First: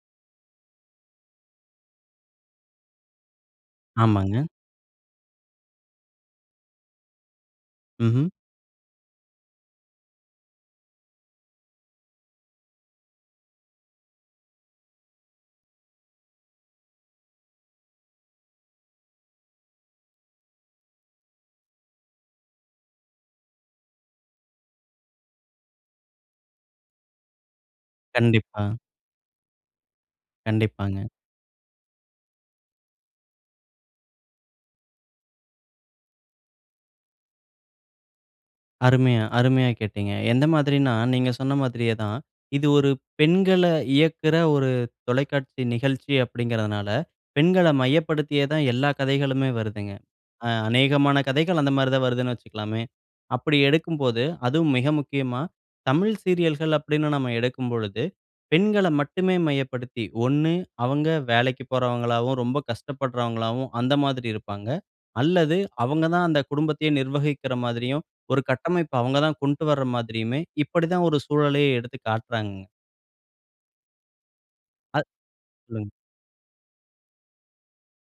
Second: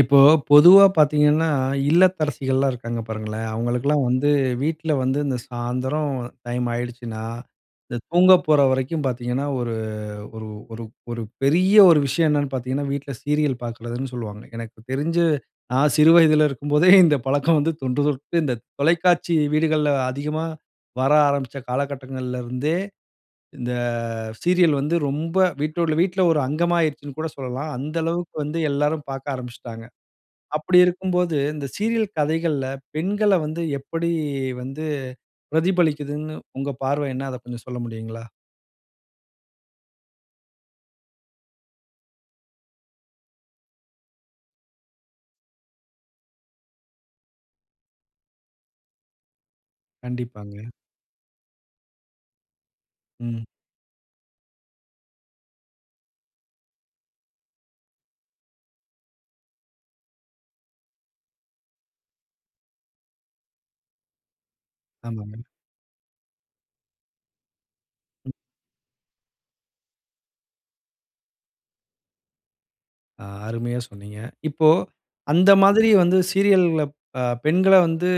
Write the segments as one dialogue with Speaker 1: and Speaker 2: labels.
Speaker 1: இப்போ பொதுவா பார்த்தீங்கன்னா, இல்லத்தரசிகள்லாம் இருக்காங்க, பாருங்களேன்! அவுங்களுக்கெல்லாம் வந்து
Speaker 2: ஆமாங்க.
Speaker 1: வீட்ல வந்து, இந்த சாயந்தரம் டைம் ஆகிடுச்சுனா, இந்த
Speaker 2: ம்ஹ்ம்.
Speaker 1: தூங்க போற வரைக்கும் பார்த்தீங்கன்னா, ஒரு ஒரு ஒரு ஒரு பெரிய ஒரு விஷயம் என்னென்னு பார்த்தீங்கன்னா, வீட்ல சீரியல் பாக்குறதுன்னு சொல்லுவாங்க. எனக்கு தெரிஞ்சு, நான் சிறு வயதுல இருக்கும்போதே, இந்த பழக்கம் வந்து தொன்று தொட்டு, இந்த தொலைக்காட்சி வீடுகள்ல அதிகமா வர ஆரம்பிச்ச காலகட்டங்கள்லருந்தே, இந்த சீரியல் வந்து ரொம்ப, வீட்டோட வீட்ல ஒரு அங்கமா ஆயிருச்சுன்னுகூட சொல்லலாம். அந்த அளவுக்கு வந்து,
Speaker 2: கண்டிப்பா.
Speaker 1: எல்லாரும் பாக்க ஆரம்பிச்சுட்டாங்க. அப்பிடி
Speaker 2: கண்டிப்பாங்க.
Speaker 1: இருக்கும்போது, இந்த சீரியல் கதைகள்ல பெண்கள வந்து எப்படி வந்து பிரதிபலிக்குதுன்னு, உங்க பார்வை என்ன? அத கொஞ்சம் சொல்ல முடியுங்களா?
Speaker 2: அருமையா, அருமையா கேட்டீங்க. எந்த மாதிரினா, நீங்க சொன்ன மாதிரியே தான். இது ஒரு பெண்கள இயக்கிற ஒரு தொலைக்காட்சி நிகழ்ச்சி, அப்பிடீங்கிறதுனால, பெண்கள மையப்படுத்தியே தான், எல்லா கதைகளுமே வருதுங்க. அ
Speaker 1: கண்டிப்பாங்க.
Speaker 2: அநேகமான கதைகள் அந்தமாரி தான் வருதுன்னு வச்சுக்கலாமே!
Speaker 1: ம்.
Speaker 2: அப்பிடி எடுக்கும்போது, அதுவும் மிக முக்கியமா, தமிழ் சீரியல்கள் அப்பிடீன்னு நம்ம எடுக்கும்பொழுது, பெண்கள மட்டுமே மையப்படுத்தி, ஒண்ணு அவுங்க வேலைக்கு போறவங்களாவும், ரொம்ப கஷ்டப்படுறவங்களாவும், அந்த மாதிரி இருப்பாங்க
Speaker 1: ஆமாங்க.
Speaker 2: அல்லது அவுங்க தான் அந்த குடும்பத்தையே நிர்வகிக்கிற மாதிரியும்,
Speaker 1: ம்.
Speaker 2: ஒரு கட்டமைப்பு அவுங்க தான் கொண்ட்டு வர மாதிரியுமே! இப்பிடிதான் ஒரு சூழலையே எடுத்து காட்டுறாங்கங்க.
Speaker 1: ஆ, அருமையா சொன்னீங்க. இப்போ,
Speaker 2: அ.
Speaker 1: அந்த மாதிரி
Speaker 2: சொல்லுங்க.
Speaker 1: வந்து சீரியல்‌கள்ல அ, பெண்கள வந்து,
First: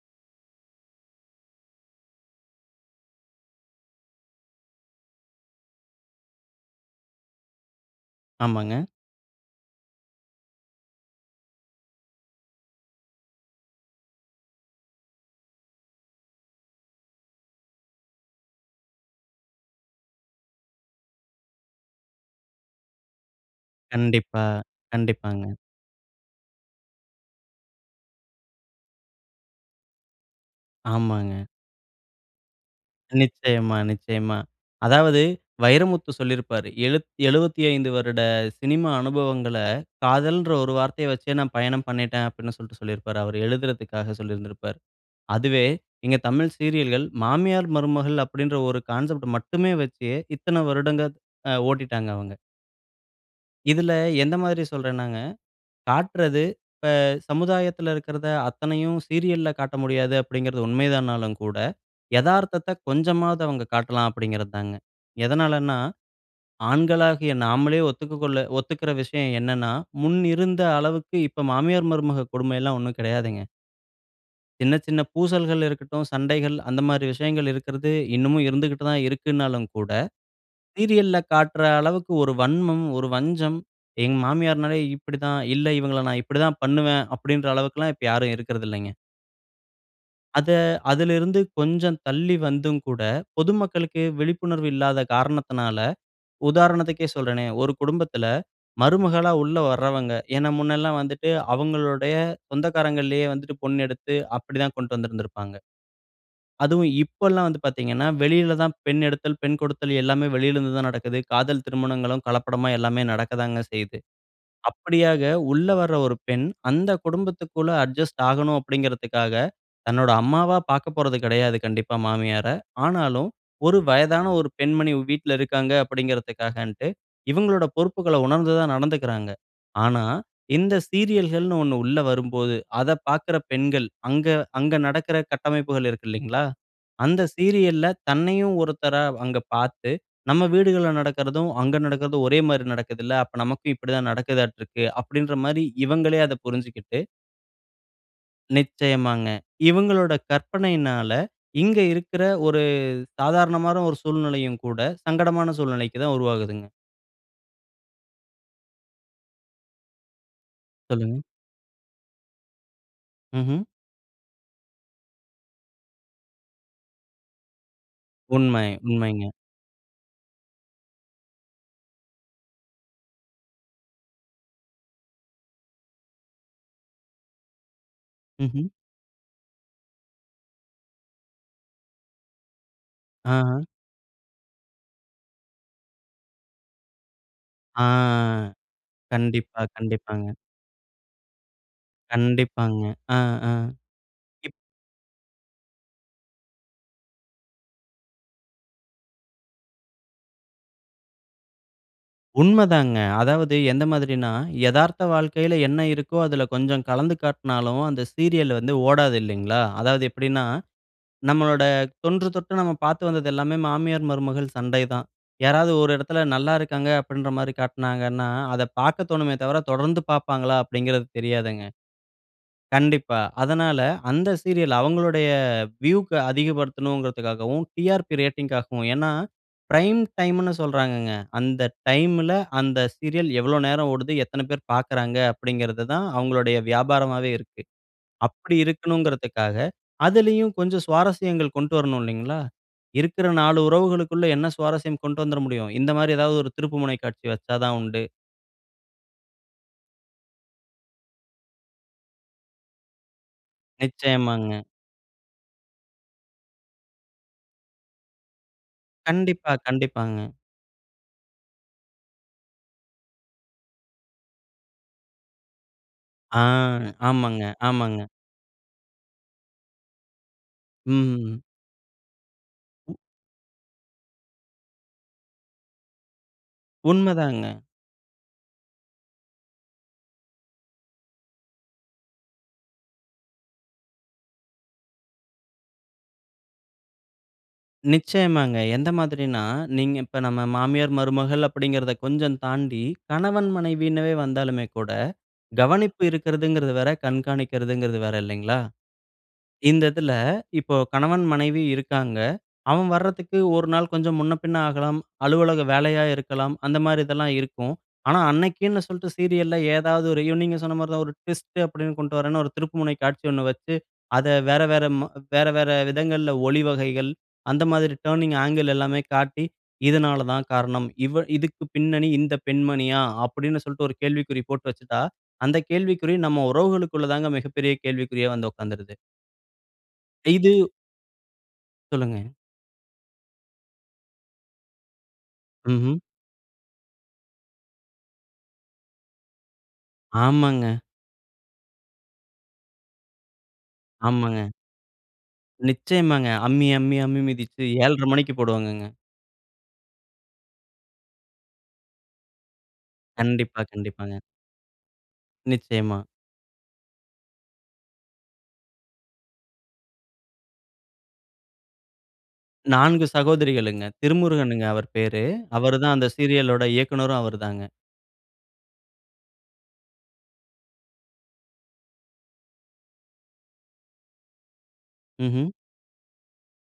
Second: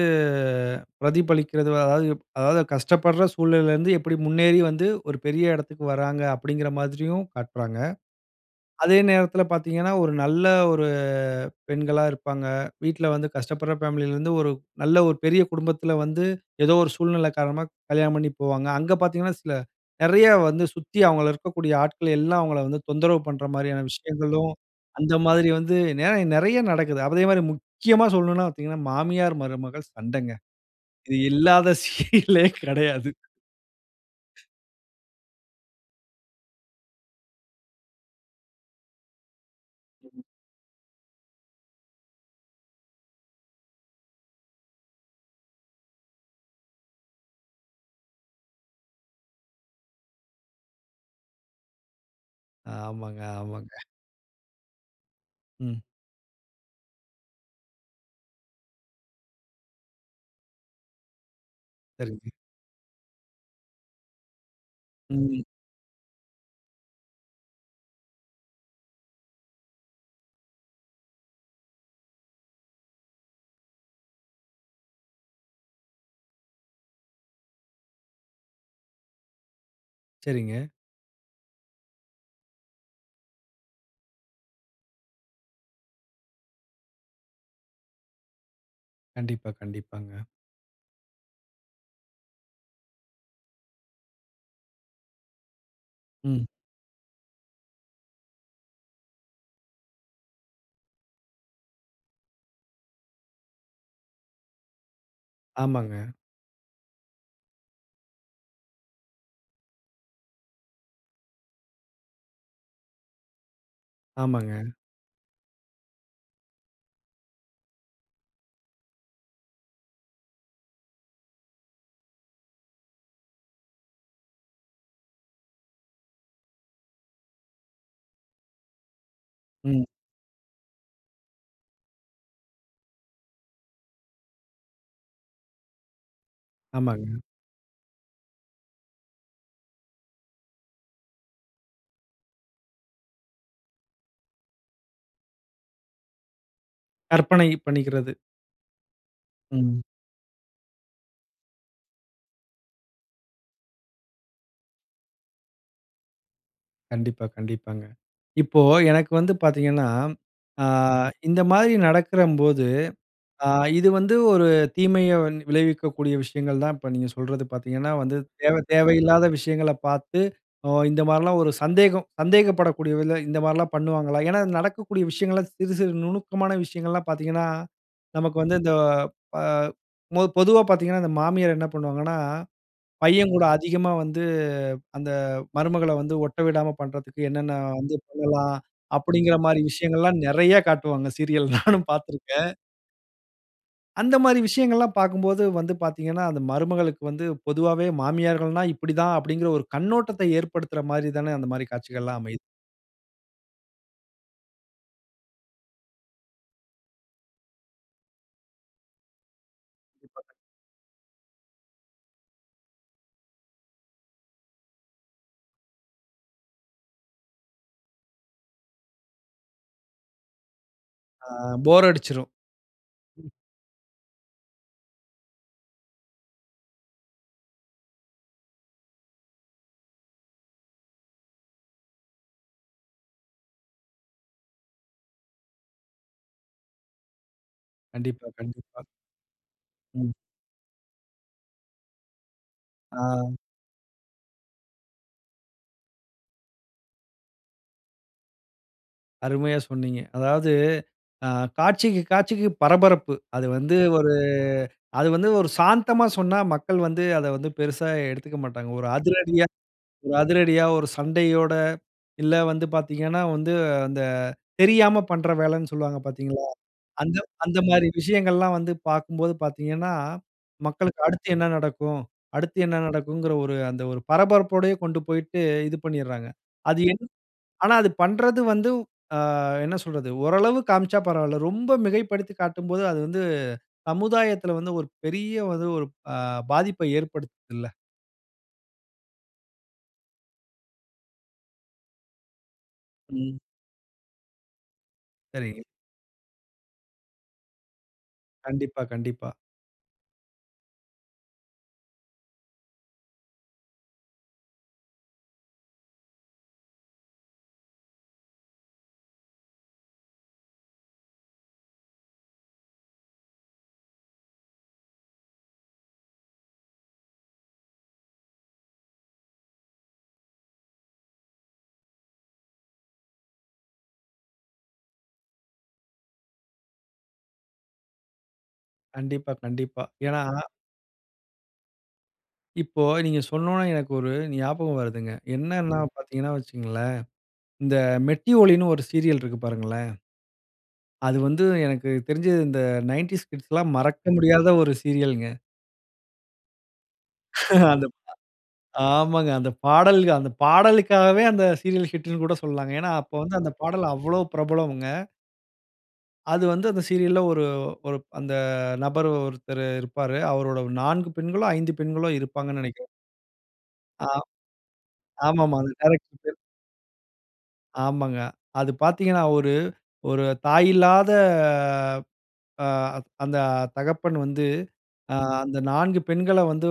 Speaker 1: பிரதிபலிக்கிறது அதாவது அதாவது கஷ்டப்படுற சூழ்நிலைல இருந்து எப்படி முன்னேறி வந்து, ஒரு பெரிய எடத்துக்கு வராங்க அப்படீங்கிற மாதிரியும், காட்டுறாங்க.
Speaker 2: ஆமாங்க.
Speaker 1: அதே நேரத்துல பார்த்தீங்கன்னா, ஒரு நல்ல ஒரு பெண்களா இருப்பாங்க. வீட்ல வந்து கஷ்டப்படுற ஃபேமிலில இருந்து ஒரு நல்ல ஒரு பெரிய குடும்பத்துல வந்து, ஏதோ ஒரு சூழ்நிலை காரணமா, கல்யாணம் பண்ணிப் போவாங்க. அங்க பார்த்தீங்கன்னா, சில நிறைய வந்து சுத்தி அவங்கள இருக்கக்கூடிய ஆட்கள் எல்லாம் அவங்கள வந்து தொந்தரவு பண்ற மாரியான
Speaker 2: கண்டிப்பா
Speaker 1: விஷயங்களும், அந்த மாரி
Speaker 2: கண்டிப்பாங்க.
Speaker 1: வந்து நிறைய நிறைய நடக்குது. அதே மாரி, முக்கியமா சொல்லணும்னா பார்த்தீங்கன்னா, மாமியார், மருமகள் சண்டங்க. இது
Speaker 2: ஆமாங்க.
Speaker 1: இல்லாத சீரியலே கிடையாது.
Speaker 2: நிச்சயமா நிச்சயமா. அதாவது, வைரமுத்து சொல்லிருப்பாரு எழுத், "75 வருட சினிமா அனுபவங்கள, காதல்ன்ற ஒரு வார்த்தைய வச்சே நான் பயணம் பண்ணிட்டேன்" அப்படின்னு சொல்லிட்டு சொல்லிருப்பாரு. அவரு எழுதுறதுக்காக சொல்லிருந்துருப்பாரு. அதுவே இங்க தமிழ் சீரியல்கள், மாமியார், மருமகள் அப்படீன்ற ஒரு கான்செப்ட் மட்டுமே வச்சு, இத்தன வருடங்க த், அ, ஓட்டிட்டாங்க அவங்க.
Speaker 1: ஆமாங்க ஆமாங்க.
Speaker 2: இதுல எந்த மாதிரி சொல்றேன்னாங்க,
Speaker 1: ம்.
Speaker 2: காட்றது இப்ப சமுதாயத்துல இருக்கிறத அத்தனையும் சீரியல்ல காட்ட முடியாது, அப்படிங்கிறது உண்மைதானாலும் கூட,
Speaker 1: [unintelligible]
Speaker 2: எதார்த்தத்த கொஞ்சமாவது அவங்க காட்டலாம் அப்படிங்கிறதுதாங்க.
Speaker 1: ம்.
Speaker 2: எதனாலன்னா, ஆண்களாகிய நாமளே ஒத்துக்க கொள்ள ஒத்துக்கிற விஷயம் என்னென்னா, முன்னிருந்த அளவுக்கு இப்ப மாமியார், மருமக கொடுமைல்லாம் ஒண்ணும் கிடையாதுங்க. சின்ன, சின்ன பூசல்கள் இருக்கட்டும். சண்டைகள் அந்தமாரி விஷயங்கள் இருக்கிறது இன்னமும் இருந்துகிட்டு தான் இருக்குன்னாலும் கூட,
Speaker 1: சரிங்க.
Speaker 2: சீரியல்‌ல காட்ற அளவுக்கு ஒரு வன்மம், ஒரு வஞ்சம். எங்க மாமியார்னாலே இப்பிடித்தான். இல்ல இவங்கள நான் இப்பிடித்தான் பண்ணுவேன், அப்பிடின்ற அளவுக்குல்லாம் இப்ப யாரும் இருக்கறதுல்லேங்க.
Speaker 1: கண்டிப்பா, கண்டிப்பாங்க.
Speaker 2: அத, அதிலருந்து கொஞ்சம் தள்ளி வந்தும் கூட, பொதுமக்களுக்கு விழிப்புணர்வு இல்லாத காரணத்தினால
Speaker 1: ம்.
Speaker 2: உதாரணத்துக்கே சொல்றேனே! ஒரு குடும்பத்தில மருமகளா உள்ள வர்றவங்க ஏன்னா, முன்னல்லாம் வந்துட்டு, அவுங்களுடைய சொந்தக்காரங்கள்லயே வந்துட்டு பொண் எடுத்து அப்பிடி தான் கொண்டுட்டு வந்திருந்திருப்பாங்க.
Speaker 1: ஆமாங்க.
Speaker 2: அதுவும் இப்பல்லாம் வந்து பார்த்தீங்கன்னா, வெளியில தான் பெண் எடுத்தல், பெண் கொடுத்தல் எல்லாமே வெளில இருந்து தான் நடக்குது. காதல் திருமணங்களும் கலப்படமா எல்லாமே நடக்க தாங்க செய்யுது.
Speaker 1: ஆமாங்க.
Speaker 2: அப்பிடியாக உள்ள வர ஒரு பெண் அந்த குடும்பத்துக்குள்ள அட்ஜஸ்ட் ஆகணும் அப்பிடிங்கறதுக்காக, தன்னோட அம்மாவா பார்க்கப்போறது கிடையாது கண்டிப்பா மாமியார. ஆனாலும் ஒரு வயதான ஒரு பெண்மணி வீட்ல இருக்காங்க, அப்பிடின்றதக்காகன்ட்டு இவுங்களோட பொறுப்புகள உணர்ந்து தான் நடந்துகிறாங்க.
Speaker 1: ம்.
Speaker 2: ஆனா, இந்த சீரியல்கள்னு 1 உள்ள வரும்போது அத பார்க்குற பெண்கள் அங்க அங்க நடக்கிற கட்டமைப்புகள் இருக்கு இல்லேங்களா!
Speaker 1: ஆமாங்க.
Speaker 2: அந்த சீரியல்‌ல தன்னையும் ஒருத்தரா அங்க பார்த்து, "நம்ம வீடுகள்ல நடக்கிறதும், அங்கு நடக்கறதும் ஒரே மாரி நடக்குதுல. அப்ப நமக்கும் இப்பிடி தான் நடக்குதாட்டுருக்கு". அப்பிடின்றமாரி இவங்களே அத புரிஞ்சிக்கிட்டு
Speaker 1: கற்பனை பண்ணிக்கிறது.
Speaker 2: நிச்சயமாங்க.
Speaker 1: ம்.
Speaker 2: இவுங்களோட கற்பனையினால, இங்க இருக்குற ஒரு சாதாரணமான ஒரு சூழ்நிலையும் கூட சங்கடமான சூழ்நிலைக்கு தான் உருவாகுதுங்க.
Speaker 1: கண்டிப்பா. கண்டிப்பாங்க. இப்போ, எனக்கு வந்து பார்த்தீங்கன்னா, ஆ
Speaker 2: சொல்லுங்க.
Speaker 1: இந்த மாதிரி நடக்கும்போது, அ
Speaker 2: ம்ஹ்ம்.
Speaker 1: இது வந்து ஒரு தீமைய விளைவிக்கக்கூடிய விஷயங்கள் தான். இப்ப நீங்க சொல்றது பார்த்தீங்கன்னா, வந்து தேவை
Speaker 2: உண்மை. உண்மைங்க.
Speaker 1: தேவையில்லாத விஷயங்கள பார்த்து, அ இந்த மாரில்லாம், ஒரு சந்தேகம் சந்தேகப்படக்கூடிய விதத்துல இந்தமாரிலாம் பண்ணுவாங்களா? ஏன்னா, நடக்கக்கூடிய விஷயங்கள்லாம் சிறு, சிறு நுணுக்கமான விஷயங்கள்லாம் பார்த்தீங்கன்னா நமக்கு வந்து
Speaker 2: ம்ஹ்ம்.
Speaker 1: இந்த அ பொ பொதுவா பார்த்தீங்கன்னா, இந்த மாமியார் என்ன பண்ணுவாங்கன்னா, பையன் கூட
Speaker 2: ஆஹா!
Speaker 1: அதிகமா வந்து, அந்த மருமகள வந்து ஒட்ட விடாம பண்றதுக்கு என்னென்ன
Speaker 2: ஆ,
Speaker 1: வந்து பண்ணலாம்,
Speaker 2: கண்டிப்பா.
Speaker 1: அப்பிடீங்கிறமாரி விஷயங்கள்லாம்
Speaker 2: கண்டிப்பாங்க.
Speaker 1: நெறைய காட்டுவாங்க. சீரியல் நானும் பார்த்திருக்கேன்.
Speaker 2: கண்டிப்பாங்க. அ, அ,
Speaker 1: அந்தமாரி
Speaker 2: ப்
Speaker 1: விஷயங்கள்லாம் பார்க்கும்போது வந்து பார்த்தீங்கன்னா, அந்த மருமகளுக்கு வந்து, பொதுவாவே மாமியார்கள்னா இப்பிடி தான், அப்பிடீங்கிற ஒரு கண்ணோட்டத்த ஏற்படுத்துறமாரி தானே அந்தமாரி காட்சிகள்லாம் அமையுது.
Speaker 2: உண்மதாங்க. அதாவது எந்த மாதிரின்னா, எதார்த்த வாழ்க்கையில என்ன இருக்கோ, அதுல கொஞ்சம் கலந்து காட்னாலும், அந்த சீரியலு வந்து ஓடாது இல்லீங்களா. அதாவது
Speaker 1: [unintelligible]
Speaker 2: எப்பிடின்னா நம்மளோட தொன்றுதொட்டு, நம்ம பார்த்து வந்தது எல்லாமே மாமியார், மருமகள் சண்டை தான். யாராவது ஒரு இடத்தில நல்ல இருக்காங்க அப்பிடின்றமாரி காட்டினாங்கன்னா, அத பார்க்க தோணுமே தவிர, தொடர்ந்து பார்ப்பாங்களா? அப்பிடிங்கிறது
Speaker 1: ஆ,
Speaker 2: தெரியாதுங்க.
Speaker 1: போர் அடிச்சிரும்.
Speaker 2: கண்டிப்பா. அதனால அந்த சீரியல், அவுங்களுடைய வியூக்கு அதிகப்படுத்தணும்கிறதுக்காகவும், டிஆர்பி ரேட்டிங்‌க்காகவும் ஏன்னா, பிரைம் டைம்னு சொல்றாங்கங்க. அந்த டைம்ல, அந்த சீரியல் எவ்வளோ நேரம் ஓடுது, எத்தன பேர் பார்க்கிறாங்க, அப்பிடிங்கிறது தான், அவுங்களுடைய வியாபாரமாவே இருக்கு.
Speaker 1: கண்டிப்பா,
Speaker 2: அப்பிடி
Speaker 1: கண்டிப்பா.
Speaker 2: இருக்கணும்ங்கிறதுக்காக,
Speaker 1: ம்.
Speaker 2: அதிலேயும் கொஞ்சம் சுவாரஸ்யங்கள் கொண்டு வரணும் இல்லேங்களா.
Speaker 1: ஆ.
Speaker 2: இருக்குற நாலு உறவுகளுக்குள்ள என்ன சுவாரஸ்யம் கொண்டு வந்துற முடியும்? இந்தமாரி, ஏதாவது ஒரு திருப்புமுனை காட்சி வைச்சா தான் உண்டு.
Speaker 1: அருமையா சொன்னீங்க. அதாவது அ காட்சிக்கு காட்சிக்கு பரபரப்பு. அது வந்து ஒரு
Speaker 2: நிச்சயமாங்க.
Speaker 1: அது வந்து ஒரு சாந்தமா சொன்னா மக்கள் வந்து அத வந்து பெருசா எடுத்துக்க மாட்டாங்க. ஒரு அதிரடியா
Speaker 2: கண்டிப்பா,
Speaker 1: ஒரு
Speaker 2: கண்டிப்பாங்க.
Speaker 1: அதிரடியா ஒரு சண்டையோட, இல்ல வந்து பாத்தீங்கன்னா வந்து அந்த தெரியாம பண்ற வேலைன்னு சொல்லுவாங்க
Speaker 2: ஆ,
Speaker 1: பாத்தீங்களா? அந்த
Speaker 2: ஆமாங்க,
Speaker 1: அந்தமாரி
Speaker 2: ஆமாங்க.
Speaker 1: விஷயங்கள்லாம் வந்து பார்க்கும்போது பாத்தீங்கன்னா, மக்களுக்கு அடுத்து
Speaker 2: ம்.
Speaker 1: என்ன நடக்கும் அடுத்து என்ன நடக்குங்கிற ஒரு அந்த ஒரு பரபரப்போடயே கொண்டு போயிட்டு இது பண்ணிர்றாங்க. அது என்
Speaker 2: உண்மதாங்க.
Speaker 1: ஆனா அது பண்றது வந்து அ என்ன சொல்றது ஓரளவு காமிச்சா பரவால்ல. ரொம்ப மிகைப்படுத்திக் காட்டும்போது, அது வந்து சமுதாயத்துல வந்து ஒரு பெரிய ஒரு அ பாதிப்பை ஏற்படுத்துதுல்ல.
Speaker 2: நிச்சயமாங்க. எந்த மாதிரின்னா, நீங்க இப்ப நம்ம மாமியார் மருமகள் அப்பிடீங்கறத கொஞ்சம் தாண்டி,
Speaker 1: ம்.
Speaker 2: கணவன், மனைவின்னுவே வந்தாலுமே கூட,
Speaker 1: சரிங்க.
Speaker 2: கவனிப்பு இருக்கிறதுங்கிறது வேற, கண்காணிக்கிறதுங்கிறது வேற, இல்லைங்களா!
Speaker 1: கண்டிப்பா, கண்டிப்பா.
Speaker 2: இந்த இதில இப்போ கணவன் மனைவி இருக்காங்க, அவன் வர்றதுக்கு 1 நாள் கொஞ்சம் முன்ன பின்ன ஆகலாம், அலுவலக வேலையா இருக்கலாம், அந்தமாரி இதெல்லாம் இருக்கும். ஆனா, அன்னக்கின்னு சொல்ட்டு சீரியல்‌ல ஏதாவது ஒரு நீங்க சொன்னமாரிதான் ஒரு ட்விஸ்ட் அப்பிடீன்னு கொண்டுட்டு வரேன்னு ஒரு திருப்புமுனை காட்சி ஒண்ணு வச்சு, அத வேற வேற, ம் வேற, வேற விதங்கள்ல ஒளி வகைகள், அந்த மாதிரி டர்னிங் ஆங்கிள் எல்லாமே காட்டி, இதனால தான் காரணம். இவ இதுக்கு பின்னணி இந்த பெண்மணியா? அப்பிடீன்னு சொல்லிட்டு ஒரு கேள்விக்குறி போட்டு வச்சிட்டா, அந்த கேள்விக்குறி நம்ம உறவுகளுக்குள்ளதாங்க மிகப்பெரிய கேள்விக்குறியா வந்து உக்காந்துருது.
Speaker 1: கண்டிப்பா, கண்டிப்பா. ஏன்னா
Speaker 2: இது சொல்லுங்க.
Speaker 1: இப்போ நீங்க சொன்னோனே எனக்கு ஒரு ஞாபகம் வருதுங்க. என்னன்னா
Speaker 2: ம்ஹ்ம்.
Speaker 1: பார்த்தீங்கன்னா வச்சுக்கங்களேன். இந்த மெட்டி ஒலின்னு ஒரு சீரியல் இருக்கு பாருங்களேன்!
Speaker 2: ஆமாங்க.
Speaker 1: அது வந்து எனக்கு தெரிஞ்சு இந்த 90s கிட்ஸ்ல்லாம் மறக்க
Speaker 2: ஆமாங்க.
Speaker 1: முடியாத ஒரு சீரியல்ங்க.
Speaker 2: நிச்சயமாங்க. அம்மி, அம்மி, அம்மி மிதிச்சி
Speaker 1: அந்த ப
Speaker 2: 7:30 மணிக்கு போடுவாங்கங்க.
Speaker 1: ஆமாங்க. அந்த பாடல்க பாடலுக்காகவே, அந்த சீரியல் ஹிட்ன்னு கூட சொல்லலாங்க. ஏன்னா, அப்ப வந்து அந்த
Speaker 2: கண்டிப்பா,
Speaker 1: பாடல்
Speaker 2: கண்டிப்பாங்க.
Speaker 1: அவ்ளோ பிரபலம்ங்க.
Speaker 2: நிச்சயமா.
Speaker 1: அது வந்து, அந்த சீரியல்‌ல ஒரு, ஒரு அந்த நபர் ஒருத்தரு இருப்பாரு. அவரோட 4 பெண்களோ! 5 பெண்களோ இருப்பாங்கனு நினைக்கிறேன்.
Speaker 2: 4 சகோதரிகளுங்க.
Speaker 1: ஆ.
Speaker 2: திருமுருகனுங்க அவரு பேரு.
Speaker 1: ஆமா, ஆமா. அது
Speaker 2: அவரு தான் அந்த
Speaker 1: டைரக்ட்ரு [unintelligible]
Speaker 2: சீரியலோட இயக்குனரும் அவரு தாங்க.
Speaker 1: ஆமாங்க. அது பார்த்தீங்கன்னா ஒரு, ஒரு தாய் இல்லாத அ அந்த தகப்பன் வந்து ஆ
Speaker 2: ம்ஹ்ம்.
Speaker 1: அந்த 4 பெண்கள வந்து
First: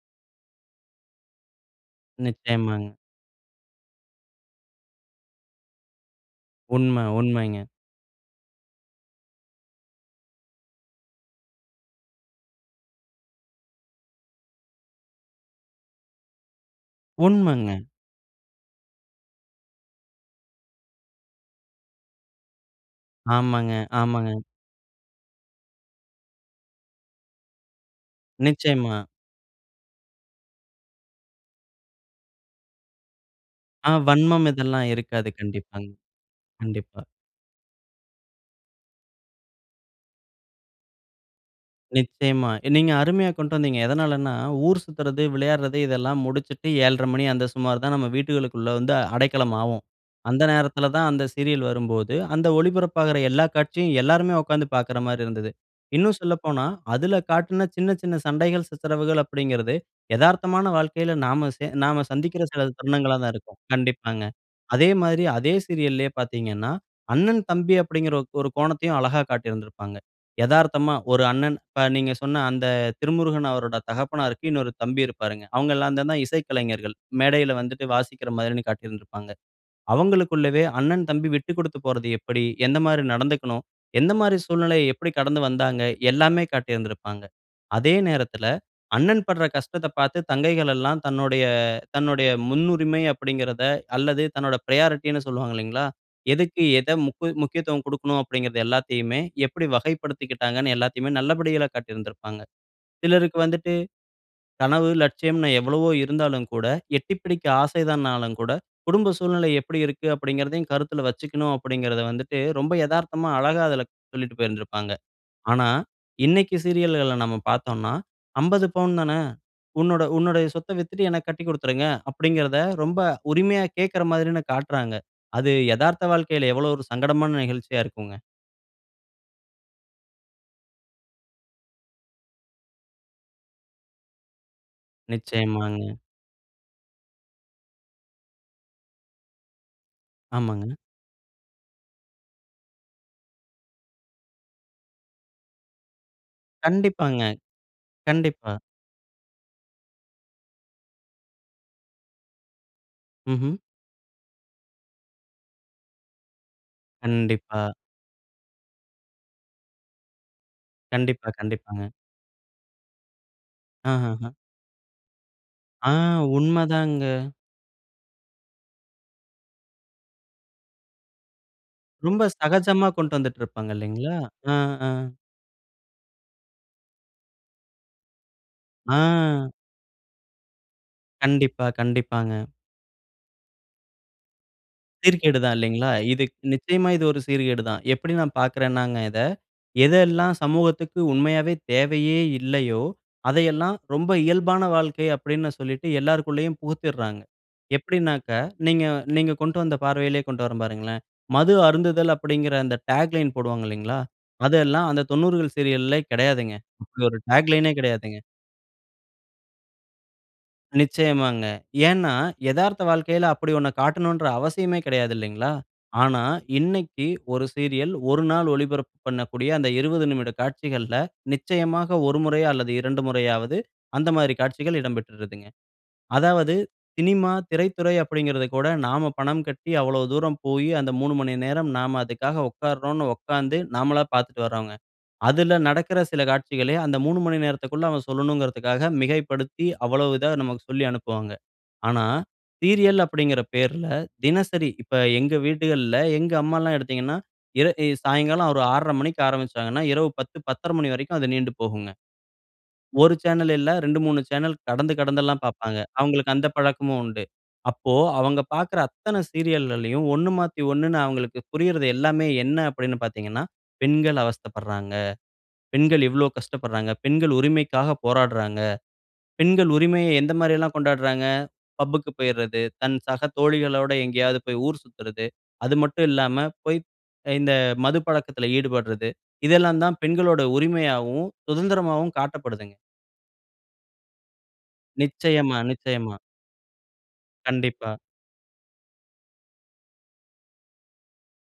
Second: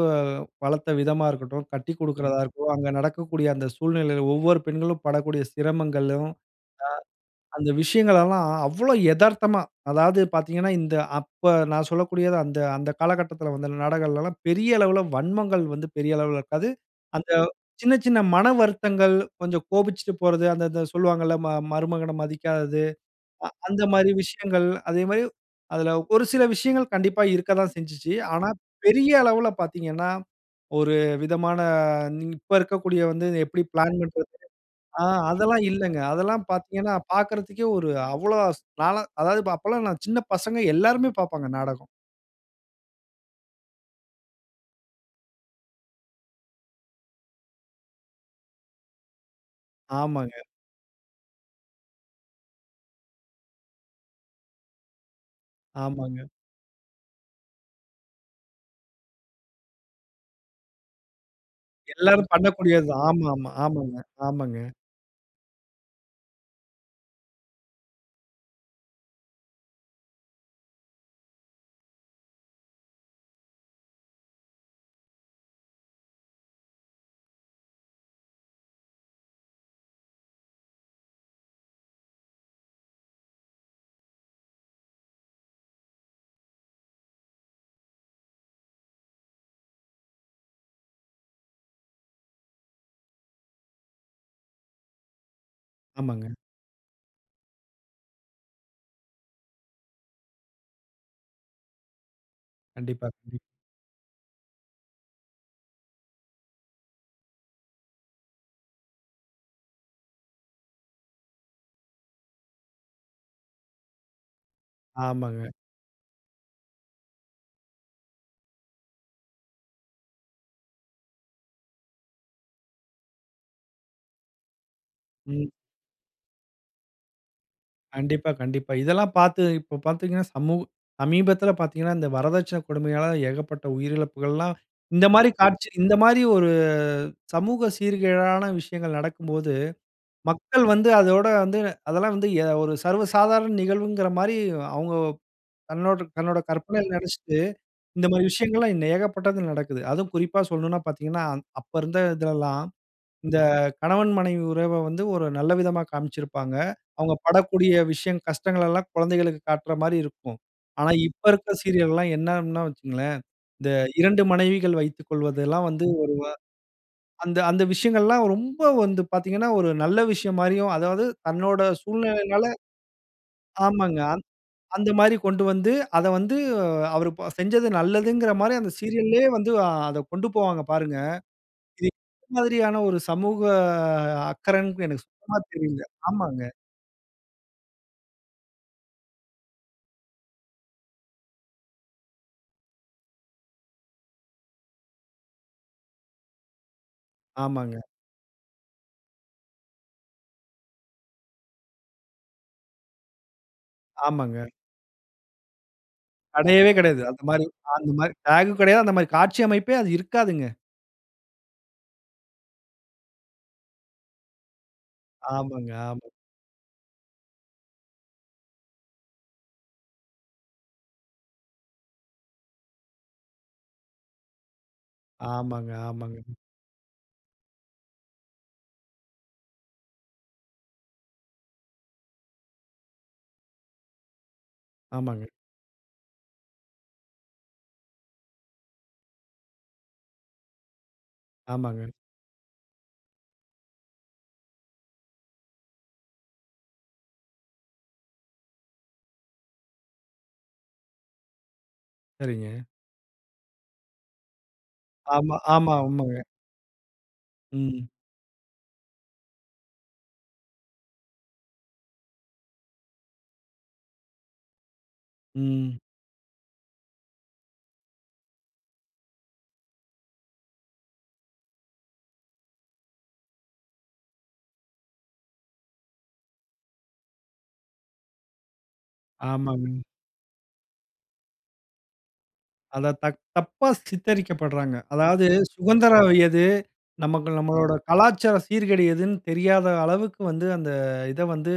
Speaker 1: வளர்த்த விதமா இருக்கட்டும். கட்டிக்குடுக்கறதா இருக்கட்டும். அங்க
Speaker 2: நிச்சயமாங்க.
Speaker 1: நடக்கக்கூடிய அந்த சூழ்நிலையில ஒவ்வொரு பெண்களும் படக்கூடிய சிரமங்களும். அ.
Speaker 2: உண்ம. உண்மைங்க.
Speaker 1: அந்த விஷயங்கள் எல்லாம் அவ்ளோ எதார்த்தமா, அதாவது பார்த்தீங்கன்னா இந்த அப்ப நான் சொல்லக்கூடியது அந்த, அந்த காலகட்டத்தில வந்த நாடகங்கள்லாம் பெரிய அளவுல வன்மங்கள் வந்து, பெரிய அளவுல இருக்காது. அந்த
Speaker 2: உண்மங்க.
Speaker 1: சின்ன, சின்ன மன வருத்தங்கள் கொஞ்சம் கோபிச்சிட்டு போறது. அந்த, அந்த சொல்வாங்கல்ல, ம மருமகன மதிக்காதது. அ
Speaker 2: ஆமாங்க,
Speaker 1: அந்தமாரி
Speaker 2: ஆமாங்க.
Speaker 1: விஷயங்கள் அதேமாரி அதில ஒரு சில விஷயங்கள் கண்டிப்பா இருக்கதான் செஞ்சிச்சு. ஆனா,
Speaker 2: நிச்சயமா.
Speaker 1: பெரிய அளவுல பார்த்தீங்கன்னா, ஒரு விதமான இன் இப்ப இருக்கக்கூடிய வந்து, எப்பிடி
Speaker 2: ஆ.
Speaker 1: பிளான் பண்றது
Speaker 2: வன்மம் இதெல்லாம்
Speaker 1: ஆ
Speaker 2: இருக்காது
Speaker 1: அதெல்லாம்
Speaker 2: கண்டிப்பாங்க.
Speaker 1: இல்லங்க. அதெல்லாம் பார்த்தீங்கன்னா
Speaker 2: கண்டிப்பா.
Speaker 1: பார்க்கிறதுக்கே ஒரு அவ்ளோ நான்லாம் அதாவது, அப்பல்லாம் நான் சின்ன பசங்க, எல்லாருமே பார்ப்பாங்க நாடகம்.
Speaker 2: நிச்சயமா. நீங்க அருமையா கொண்ட்டு வந்தீங்க. எதனாலன்னா, ஊர் சுத்துறது, விளையாட்றது இதெல்லாம் முடிச்சுட்டு 7:30 மணி அந்த சுமார் தான் நம்ம வீட்டுகளுக்குள்ள வந்து அடைக்கலம் ஆவோம். அந்த
Speaker 1: ஆமாங்க.
Speaker 2: நேரத்தில தான் அந்த சீரியல் வரும்போது அந்த ஒளிபரப்பாகுற எல்லா காட்சியும் எல்லாருமே உட்கார்ந்து பார்க்கறமாரி இருந்தது. இன்னும்
Speaker 1: ஆமாங்க.
Speaker 2: சொல்லப்போனா, அதில காட்ன சின்ன, சின்ன சண்டைகள் சித்தரவுகள் அப்பிடிங்கிறது எதார்த்தமான வாழ்க்கையில நாம சே நாம
Speaker 1: எல்லாரும்
Speaker 2: சந்திக்கிற சில
Speaker 1: பண்ணக்கூடியதுதான்.
Speaker 2: தருணங்களா
Speaker 1: ஆமா,
Speaker 2: தான்
Speaker 1: ஆமா.
Speaker 2: இருக்கும்.
Speaker 1: ஆமாங்க,
Speaker 2: கண்டிப்பாங்க.
Speaker 1: ஆமாங்க.
Speaker 2: அதே மாதிரி அதே சீரியல்‌லேயே பார்த்தீங்கன்னா, அண்ணன் தம்பி அப்பிடிங்கற ஒரு கோணத்தையும் அழகா காட்டியிருந்திருப்பாங்க. எதார்த்தமா ஒரு அண்ணன் இப்ப நீங்க சொன்ன அந்த திருமுருகன் அவரோட தகப்பனார்க்கு இன்னொரு தம்பி இருப்பாருங்க. அவுங்க எல்லாந்தான இசைக்கலைஞர்கள். மேடையில வந்துட்டு வாசிக்கிறமாரின்னு காட்டியிருந்திருப்பாங்க. அவுங்களுக்குள்ளவே அண்ணன், தம்பி விட்டு குடுத்து போறது எப்பிடி? எந்தமாரி நடந்துக்கணும்? எந்தமாரி சூழ்நிலை எப்பிடி கடந்து வந்தாங்க? எல்லாமே காட்டியிருந்திருப்பாங்க. அதே நேரத்தில அண்ணன் பட்ற கஷ்டத்த பார்த்து தங்கைகள் எல்லாம் தன்னுடைய, தன்னுடைய முன்னுரிமை அப்பிடிங்கிறத அல்லது தன்னோட பிரையாரிட்டினு சொல்வாங்க இல்லேங்களா!
Speaker 1: ஆமாங்க.
Speaker 2: எதுக்கு எத முக்க முக்கியத்துவம் குடுக்கனும் அப்பிடிங்கிறது எல்லாத்தையுமே எப்பிடி வகைப்படுத்திக்கிட்டாங்கன்னு எல்லாத்தையுமே நல்லபடிகளா காட்டியிருந்திருப்பாங்க.
Speaker 1: கண்டிப்பா
Speaker 2: சிலருக்கு
Speaker 1: [unintelligible]
Speaker 2: வந்துட்டு கனவு, லட்சியம்ன்னு எவ்வளவோ இருந்தாலும் கூட, எட்டி பிடிக்க ஆசைதான்னாலும் கூட குடும்ப சூழ்நிலை எப்பிடி இருக்கு? அப்பிடிங்கிறதையும் கருத்தில வச்சுக்கணும். அப்பிடிங்கிறத வந்துட்டு ரொம்ப எதார்த்தமா அழகா அதில சொல்லிட்டு போயிருந்திருப்பாங்க.
Speaker 1: ஆமாங்க.
Speaker 2: ஆனா, இன்னக்கி சீரியல்கள்ல நம்ம பார்த்தோன்னா, "50 பவுன் தானே! உன்னோட உன்னோடய சொத்த வித்துட்டு எனக்கு கட்டி குடுத்துருங்க" அப்பிடிங்கிறத ரொம்ப உரிமையா கேட்கிற மாதிரி தான காட்றாங்க. அது
Speaker 1: ம்.
Speaker 2: எதார்த்த வாழ்க்கையில எவ்ளோ ஒரு சங்கடமான நிகழ்ச்சியா இருக்குங்க.
Speaker 1: கண்டிப்பா, கண்டிப்பா. இதெல்லாம் பார்த்து இப்போ பார்த்தீங்கன்னா, சமூ சமீபத்தில பார்த்தீங்கன்னா, இந்த வரதட்சணை கொடுமையால ஏகப்பட்ட உயிரிழப்புகள்லாம் இந்தமாரி காட்சி
Speaker 2: நிச்சயமாங்க.
Speaker 1: இந்த மாரி ஒரு சமூக சீர்கேடான விஷயங்கள் நடக்கும்போது மக்கள்
Speaker 2: ஆமாங்க.
Speaker 1: வந்து அதோட வந்து அதெல்லாம் வந்து அ ஒரு சர்வ சாதாரண நிகழ்வுங்கிறமாரி அவுங்க தன்னோட, தன்னோட கற்பனையில
Speaker 2: கண்டிப்பாங்க.
Speaker 1: நினைச்சுட்டு இந்தமாரி
Speaker 2: கண்டிப்பா.
Speaker 1: விஷயங்கள்லாம் ஏகப்பட்டது நடக்குது. அதுவும் குறிப்பா சொல்லணுன்னா பார்த்தீங்கன்னா, அந் அப்ப இருந்த இதிலல்லாம், இந்த
Speaker 2: ம்ஹ்ம்.
Speaker 1: கணவன், மனைவி உறவ வந்து ஒரு நல்ல விதமா காமிச்சியிருப்பாங்க. அவுங்க
Speaker 2: கண்டிப்பா.
Speaker 1: படக்கூடிய விஷயம் கஷ்டங்கள் எல்லாம் குழந்தைகளுக்கு காட்றமாரி இருக்கும். ஆனா, இப்ப
Speaker 2: கண்டிப்பா,
Speaker 1: இருக்க
Speaker 2: கண்டிப்பாங்க.
Speaker 1: சீரியல்லாம் என்ன, என்ன வச்சுக்கங்களேன்! இந்த
Speaker 2: அஹா!
Speaker 1: 2
Speaker 2: ஹ.
Speaker 1: மனைவிகள் வைத்துக்கொள்வதெல்லாம் வந்து
Speaker 2: ஆ,
Speaker 1: ஒரு
Speaker 2: உண்மதாங்க.
Speaker 1: வ அந்த, அந்த விஷயங்கள் எல்லாம் ரொம்ப வந்து பார்த்தீங்கன்னா, ஒரு நல்ல விஷயம் மாரியும் அதாவது தன்னோட
Speaker 2: ரொம்ப
Speaker 1: சூழ்நிலையினால
Speaker 2: சகஜமா கொண்டு வந்துட்டு இருப்பாங்க
Speaker 1: ஆமாங்க.
Speaker 2: இல்லைங்களா!
Speaker 1: அந்
Speaker 2: ஆ, ஆ.
Speaker 1: அந்தமாரி கொண்டு வந்து அத வந்து அ அவரு செஞ்சது நல்லதுங்கிறமாரி அந்த சீரியல்லே வந்து
Speaker 2: ஆ.
Speaker 1: ஆ அத கொண்டு போவாங்க பாருங்க!
Speaker 2: கண்டிப்பா,
Speaker 1: இது இந்த
Speaker 2: கண்டிப்பாங்க.
Speaker 1: மாதிரியான ஒரு சமூக அக்கறன்டு எனக்கு சுத்தமா
Speaker 2: சீர்கேடு தான்.
Speaker 1: தெரியல.
Speaker 2: இல்லேங்களா! இது
Speaker 1: ஆமாங்க.
Speaker 2: நிச்சயமா இது ஒரு சீர்கேடு தான். எப்பிடி நான் பார்க்குறேன்னாங்க இத, எதெல்லாம் சமூகத்துக்கு உண்மையாவே தேவையே இல்லையோ! அதையெல்லாம் ரொம்ப இயல்பான வாழ்க்கை அப்பிடின்னு சொல்லிட்டு எல்லாருக்குள்ளயும் புகுத்திட்றாங்க.
Speaker 1: ஆமாங்க.
Speaker 2: எப்பிடினாக்க, நீங்க நீங்க கொண்டு வந்த பார்வையிலே கொண்டு வரேன் பாருங்களேன்! மது அருந்துதல் அப்பிடிங்கிற அந்த டேக் லைன் போடுவாங்க.இல்லேங்களா!
Speaker 1: ஆமாங்க.
Speaker 2: அதெல்லாம் அந்த 90 கள் சீரியல்லே கிடையாதுங்க.
Speaker 1: கடையவே கிடையாது.
Speaker 2: அப்பிடி ஒரு
Speaker 1: அதுமாரி,
Speaker 2: டாக் லைனே
Speaker 1: அந்தமாரி
Speaker 2: கிடையாதுங்க.
Speaker 1: டேக்‌கும் கிடையாது. அந்தமாரி காட்சி அமைப்பே அது இருக்காதுங்க.
Speaker 2: நிச்சயமாங்க. ஏன்னா எதார்த்த வாழ்க்கையில அப்பிடி ஒன்ன காட்டணுன்ற அவசியமே கிடையாது இல்லைங்களா!
Speaker 1: ஆமாங்க. ஆமாங்க.
Speaker 2: ஆனா இன்னக்கி ஒரு சீரியல் ஒரு நாள் ஒளிபரப்பு பண்ணக்கூடிய அந்த 20 நிமிட காட்சிகள்ல, நிச்சயமாக ஒரு முறையோ அல்லது 2 முறையாவது அந்த மாரி காட்சிகள் இடம் பெற்றுறுதுங்க.
Speaker 1: ஆமாங்க. ஆமாங்க.
Speaker 2: அதாவது சினிமா திரைத்துறை அப்பிடிங்கிறது கூட நாம பணம் கட்டி அவ்ளோ தூரம் போயி, அந்த 3:00 மணி நேரம் நாம அதுக்காக உட்காருறோன்னு உக்கார்ந்து நாமளா பார்த்துட்டு வர்றோங்க.
Speaker 1: ஆமாங்க.
Speaker 2: அதில நடக்குற சில காட்சிகளே அந்த 3:00 மணி நேரத்துக்குள்ள அவன் சொல்லணுன்றதுக்காக மிகைப்படுத்தி அவ்ளோ இதா நமக்கு சொல்லி அனுப்புவாங்க.
Speaker 1: ஆமாங்க.
Speaker 2: ஆனா சீரியல் அப்பிடிங்கிற பேர்ல, தினசரி இப்ப எங்க வீடுகள்ல எங்க அம்மால்லாம் எடுத்தீங்கன்னா, எதா இ சாயுங்காலம் ஒரு ஆ 6:30 மணிக்கு ஆரம்பிச்சாங்கன்னா, இரவு 10:00, 10:30 மணி வரைக்கும் அது நீண்டு போகுங்க.
Speaker 1: சரிங்க.
Speaker 2: ஒரு சேனல் இல்ல 2, 3 சேனல் கடந்து
Speaker 1: ஆமா,
Speaker 2: கடந்தெல்லாம்
Speaker 1: ஆமா.
Speaker 2: பார்ப்பாங்க.
Speaker 1: உண்மங்க.
Speaker 2: அவுங்களுக்கு அந்த பழக்கமும் உண்டு.
Speaker 1: ம்.
Speaker 2: அப்போ அவுங்க பார்க்கற அத்தன சீரியல்கள்ளயும் 1 மாத்தி, 1 ன்னு அவுங்களுக்கு புரியிறது எல்லாமே என்ன அப்பிடின்னு பார்த்தீங்கன்னா, பெண்கள் அவஸ்தைப்பட்றாங்க.
Speaker 1: ம்.
Speaker 2: பெண்கள் இவ்ளோ கஷ்டப்பட்றாங்க. பெண்கள் உரிமைக்காக போராட்றாங்க. பெண்கள் உரிமையை எந்தமாரி எல்லாம் கொண்டாட்றாங்க. பப்‌புக்கு போயிறது, தன் சக தோழிகளோட எங்கேயாவது போயி ஊர் சுத்துறது, அது மட்டும் இல்லாம போயி அ இந்த மது பழக்கத்தில ஈடுபட்றது
Speaker 1: ஆமாங்க.
Speaker 2: இதெல்லாம் தான் பெண்களுடைய உரிமையாவும், சுதந்திரமாவும் காட்டப்படுதுங்க.
Speaker 1: அத தக் தப்பா சித்தரிக்கப்பட்றாங்க. அதாவது
Speaker 2: நிச்சயமா,
Speaker 1: சுதந்திரம்
Speaker 2: நிச்சயமா.
Speaker 1: எது? நமக்கு நம்மளோட
Speaker 2: கண்டிப்பா.
Speaker 1: கலாச்சாரம் சீர்கேடு எதுன்னு தெரியாத அளவுக்கு வந்து அந்த இத வந்து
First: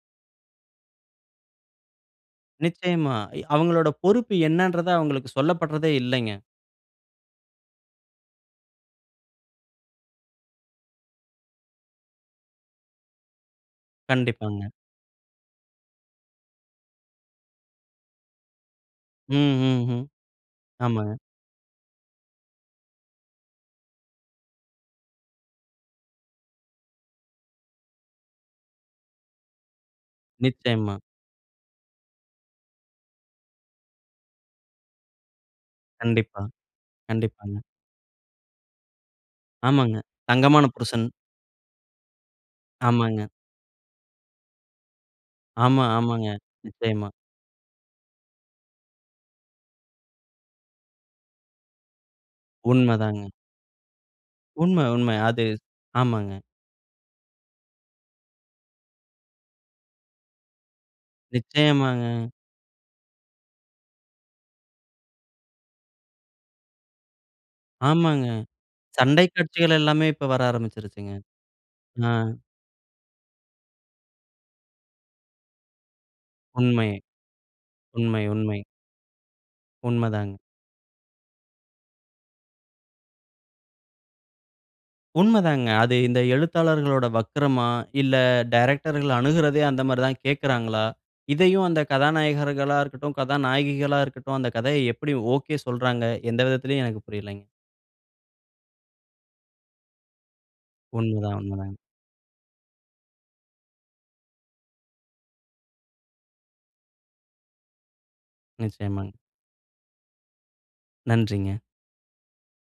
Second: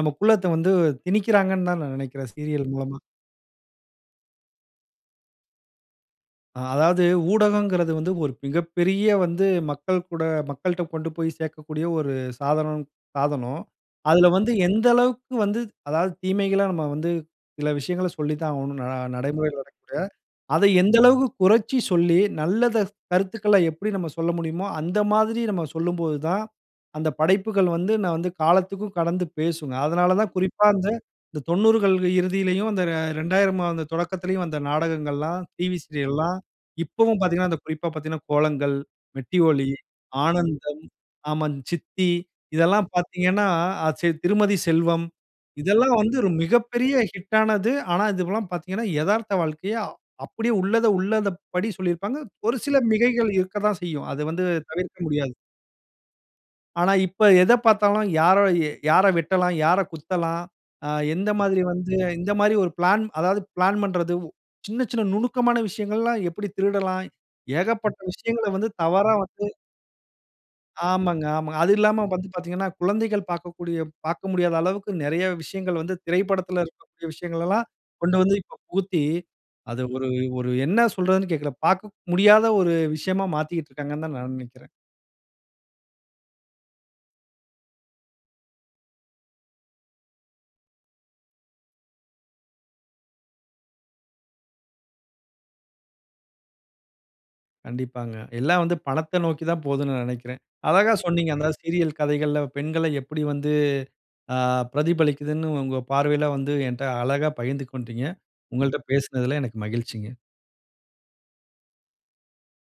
Speaker 1: நமக்குள்ள வந்து திணிக்கிறாங்கன்னு தான் நான் நினைக்கிறேன் சீரியல் மூலமா.
Speaker 2: நிச்சயமா அ அவுங்களோட பொறுப்பு என்னன்றத அவுங்களுக்கு சொல்லப்பட்றதே இல்லைங்க.
Speaker 1: ஆ. அதாவது ஊடகங்கிறது வந்து, ஒரு மிகப்பெரிய வந்து மக்கள்கூட மக்கள்ட்ட கொண்டு போயி சேர்க்கக்கூடிய ஒரு சாதனம், சாதனம். அதில வந்து
Speaker 2: கண்டிப்பாங்க.
Speaker 1: எந்த அளவுக்கு வந்து அதாவது தீமைகள, நம்ம வந்து சில விஷயங்கள சொல்லித்தான் ஆவணும். ந
Speaker 2: ம்,
Speaker 1: நடைமுறையில
Speaker 2: ம், ம்.
Speaker 1: [unintelligible] அத எந்த
Speaker 2: ஆமாங்க.
Speaker 1: அளவுக்கு குறைச்சி சொல்லி நல்லத கருத்துக்கள எப்பிடி நம்ம சொல்ல முடியுமோ! அந்த மாதிரி நம்ம சொல்லும்போது தான், அந்த படைப்புகள் வந்து நான் வந்து காலத்திக்கும் கடந்து பேசுங்க. அதனால தான் குறிப்பா இந்த
Speaker 2: நிச்சயமா.
Speaker 1: இந்த 90 கள் இறுதியிலயும் அந்த 2000 மா அந்த தொடக்கத்துலயும் வந்த நாடகங்கள்லாம் டிவி சீரியல்லாம்
Speaker 2: கண்டிப்பா.
Speaker 1: இப்பவும் பார்த்தீங்கன்னா, அந்த
Speaker 2: கண்டிப்பாங்க.
Speaker 1: குறிப்பா பார்த்தீங்கன்னா கோலங்கள், மெட்டி ஒலி,
Speaker 2: ஆமாங்க. தங்கமான
Speaker 1: ஆனந்தம்,
Speaker 2: புருஷன்.
Speaker 1: ஆமா. சித்தி இதெல்லாம்
Speaker 2: ஆமாங்க.
Speaker 1: பார்த்தீங்கன்னா, அ சரி, திருமதி செல்வம்
Speaker 2: ஆமா.
Speaker 1: இதெல்லாம் வந்து
Speaker 2: ஆமாங்க.
Speaker 1: ஒரு மிகப்பெரிய
Speaker 2: நிச்சயமா.
Speaker 1: ஹிட் ஆனது. ஆனா, இது எல்லாம் பார்த்தீங்கன்னா, எதார்த்த வாழ்க்கைய அப்பிடியே உள்ளத உள்ளத படி சொல்லியிருப்பாங்க. ஒரு சில
Speaker 2: உண்மதாங்க.
Speaker 1: மிகைகள் இருக்கத்தான் செய்யும். அது வந்து
Speaker 2: உண்ம,
Speaker 1: தவிர்க்க
Speaker 2: உண்ம.
Speaker 1: முடியாது.
Speaker 2: அது ஆமாங்க.
Speaker 1: ஆனா இப்ப எத பார்த்தாலும் யார, யார எ வெட்டலாம்? யார குத்தலாம்? ஆ எந்தமாதிரி வந்து
Speaker 2: நிச்சயமாங்க.
Speaker 1: இந்தமாரி ஒரு பிளான் அதாவது பிளான் பண்றது சின்ன, சின்ன நுணுக்கமான விஷயங்கள்லாம் எப்பிடி திருடலாம் ஏகப்பட்ட
Speaker 2: ஆமாங்க.
Speaker 1: விஷயங்கள வந்து தவறா
Speaker 2: சண்டை
Speaker 1: வந்து
Speaker 2: காட்சிகள் எல்லாமே இப்ப வர ஆரம்பிச்சிருச்சுங்க.
Speaker 1: ஆமாங்க, ஆமாங்க. அது இல்லாம
Speaker 2: ஆ.
Speaker 1: வந்து பார்த்தீங்கன்னா குழந்தைகள் பார்க்கக்கூடிய பார்க்க முடியாத அளவுக்கு நெறைய விஷயங்கள் வந்து திரைப்படத்தில
Speaker 2: உண்மை,
Speaker 1: இருக்கக்கூடிய விஷயங்கள் எல்லாம் கொண்டு
Speaker 2: உண்மை,
Speaker 1: வந்து இப்போ
Speaker 2: உண்மை.
Speaker 1: புகுத்தி, அது ஒரு,
Speaker 2: உண்மதாங்க.
Speaker 1: ஒரு என்ன சொல்றதுன்னு கேட்கல. பார்க்க முடியாத ஒரு விஷயமா மாத்திக்கிட்டு இருக்காங்கன்னு தான் நான் நினைக்கிறேன்.
Speaker 2: உண்ம தாங்க. அது இந்த எழுத்தாளர்களோட வக்கரமா! இல்ல டைரக்டர்‌கள் அணுகுறதே அந்தமாரி தான் கேட்குறாங்களா? இதையும் அந்த கதாநாயகர்களா இருக்கட்டும், கதாநாயகிகளா இருக்கட்டும் அந்த கதையை எப்பிடி ஒகே சொல்றாங்க. எந்த விதத்திலயும் எனக்கு புரிலேங்க.
Speaker 1: கண்டிப்பாங்க. எல்லாம் வந்து பணத்த நோக்கி தான் போதுனு நான் நினைக்கிறேன். அழகா சொன்னீங்க.
Speaker 2: உண்மதான்,
Speaker 1: அந்த
Speaker 2: உண்மைதாங்க.
Speaker 1: சீரியல் கதைகள்ல பெண்கள எப்பிடி வந்து ஆ பிரதிபலிக்கிதுன்னு உங்க பார்வையில வந்து என்ட்ட அழகா பகிர்ந்து கொண்டீங்க. உங்கள்ட்ட
Speaker 2: நிச்சயமாங்க.
Speaker 1: பேசினதுல எனக்கு மகிழ்ச்சிங்க.
Speaker 2: நன்றிங்க.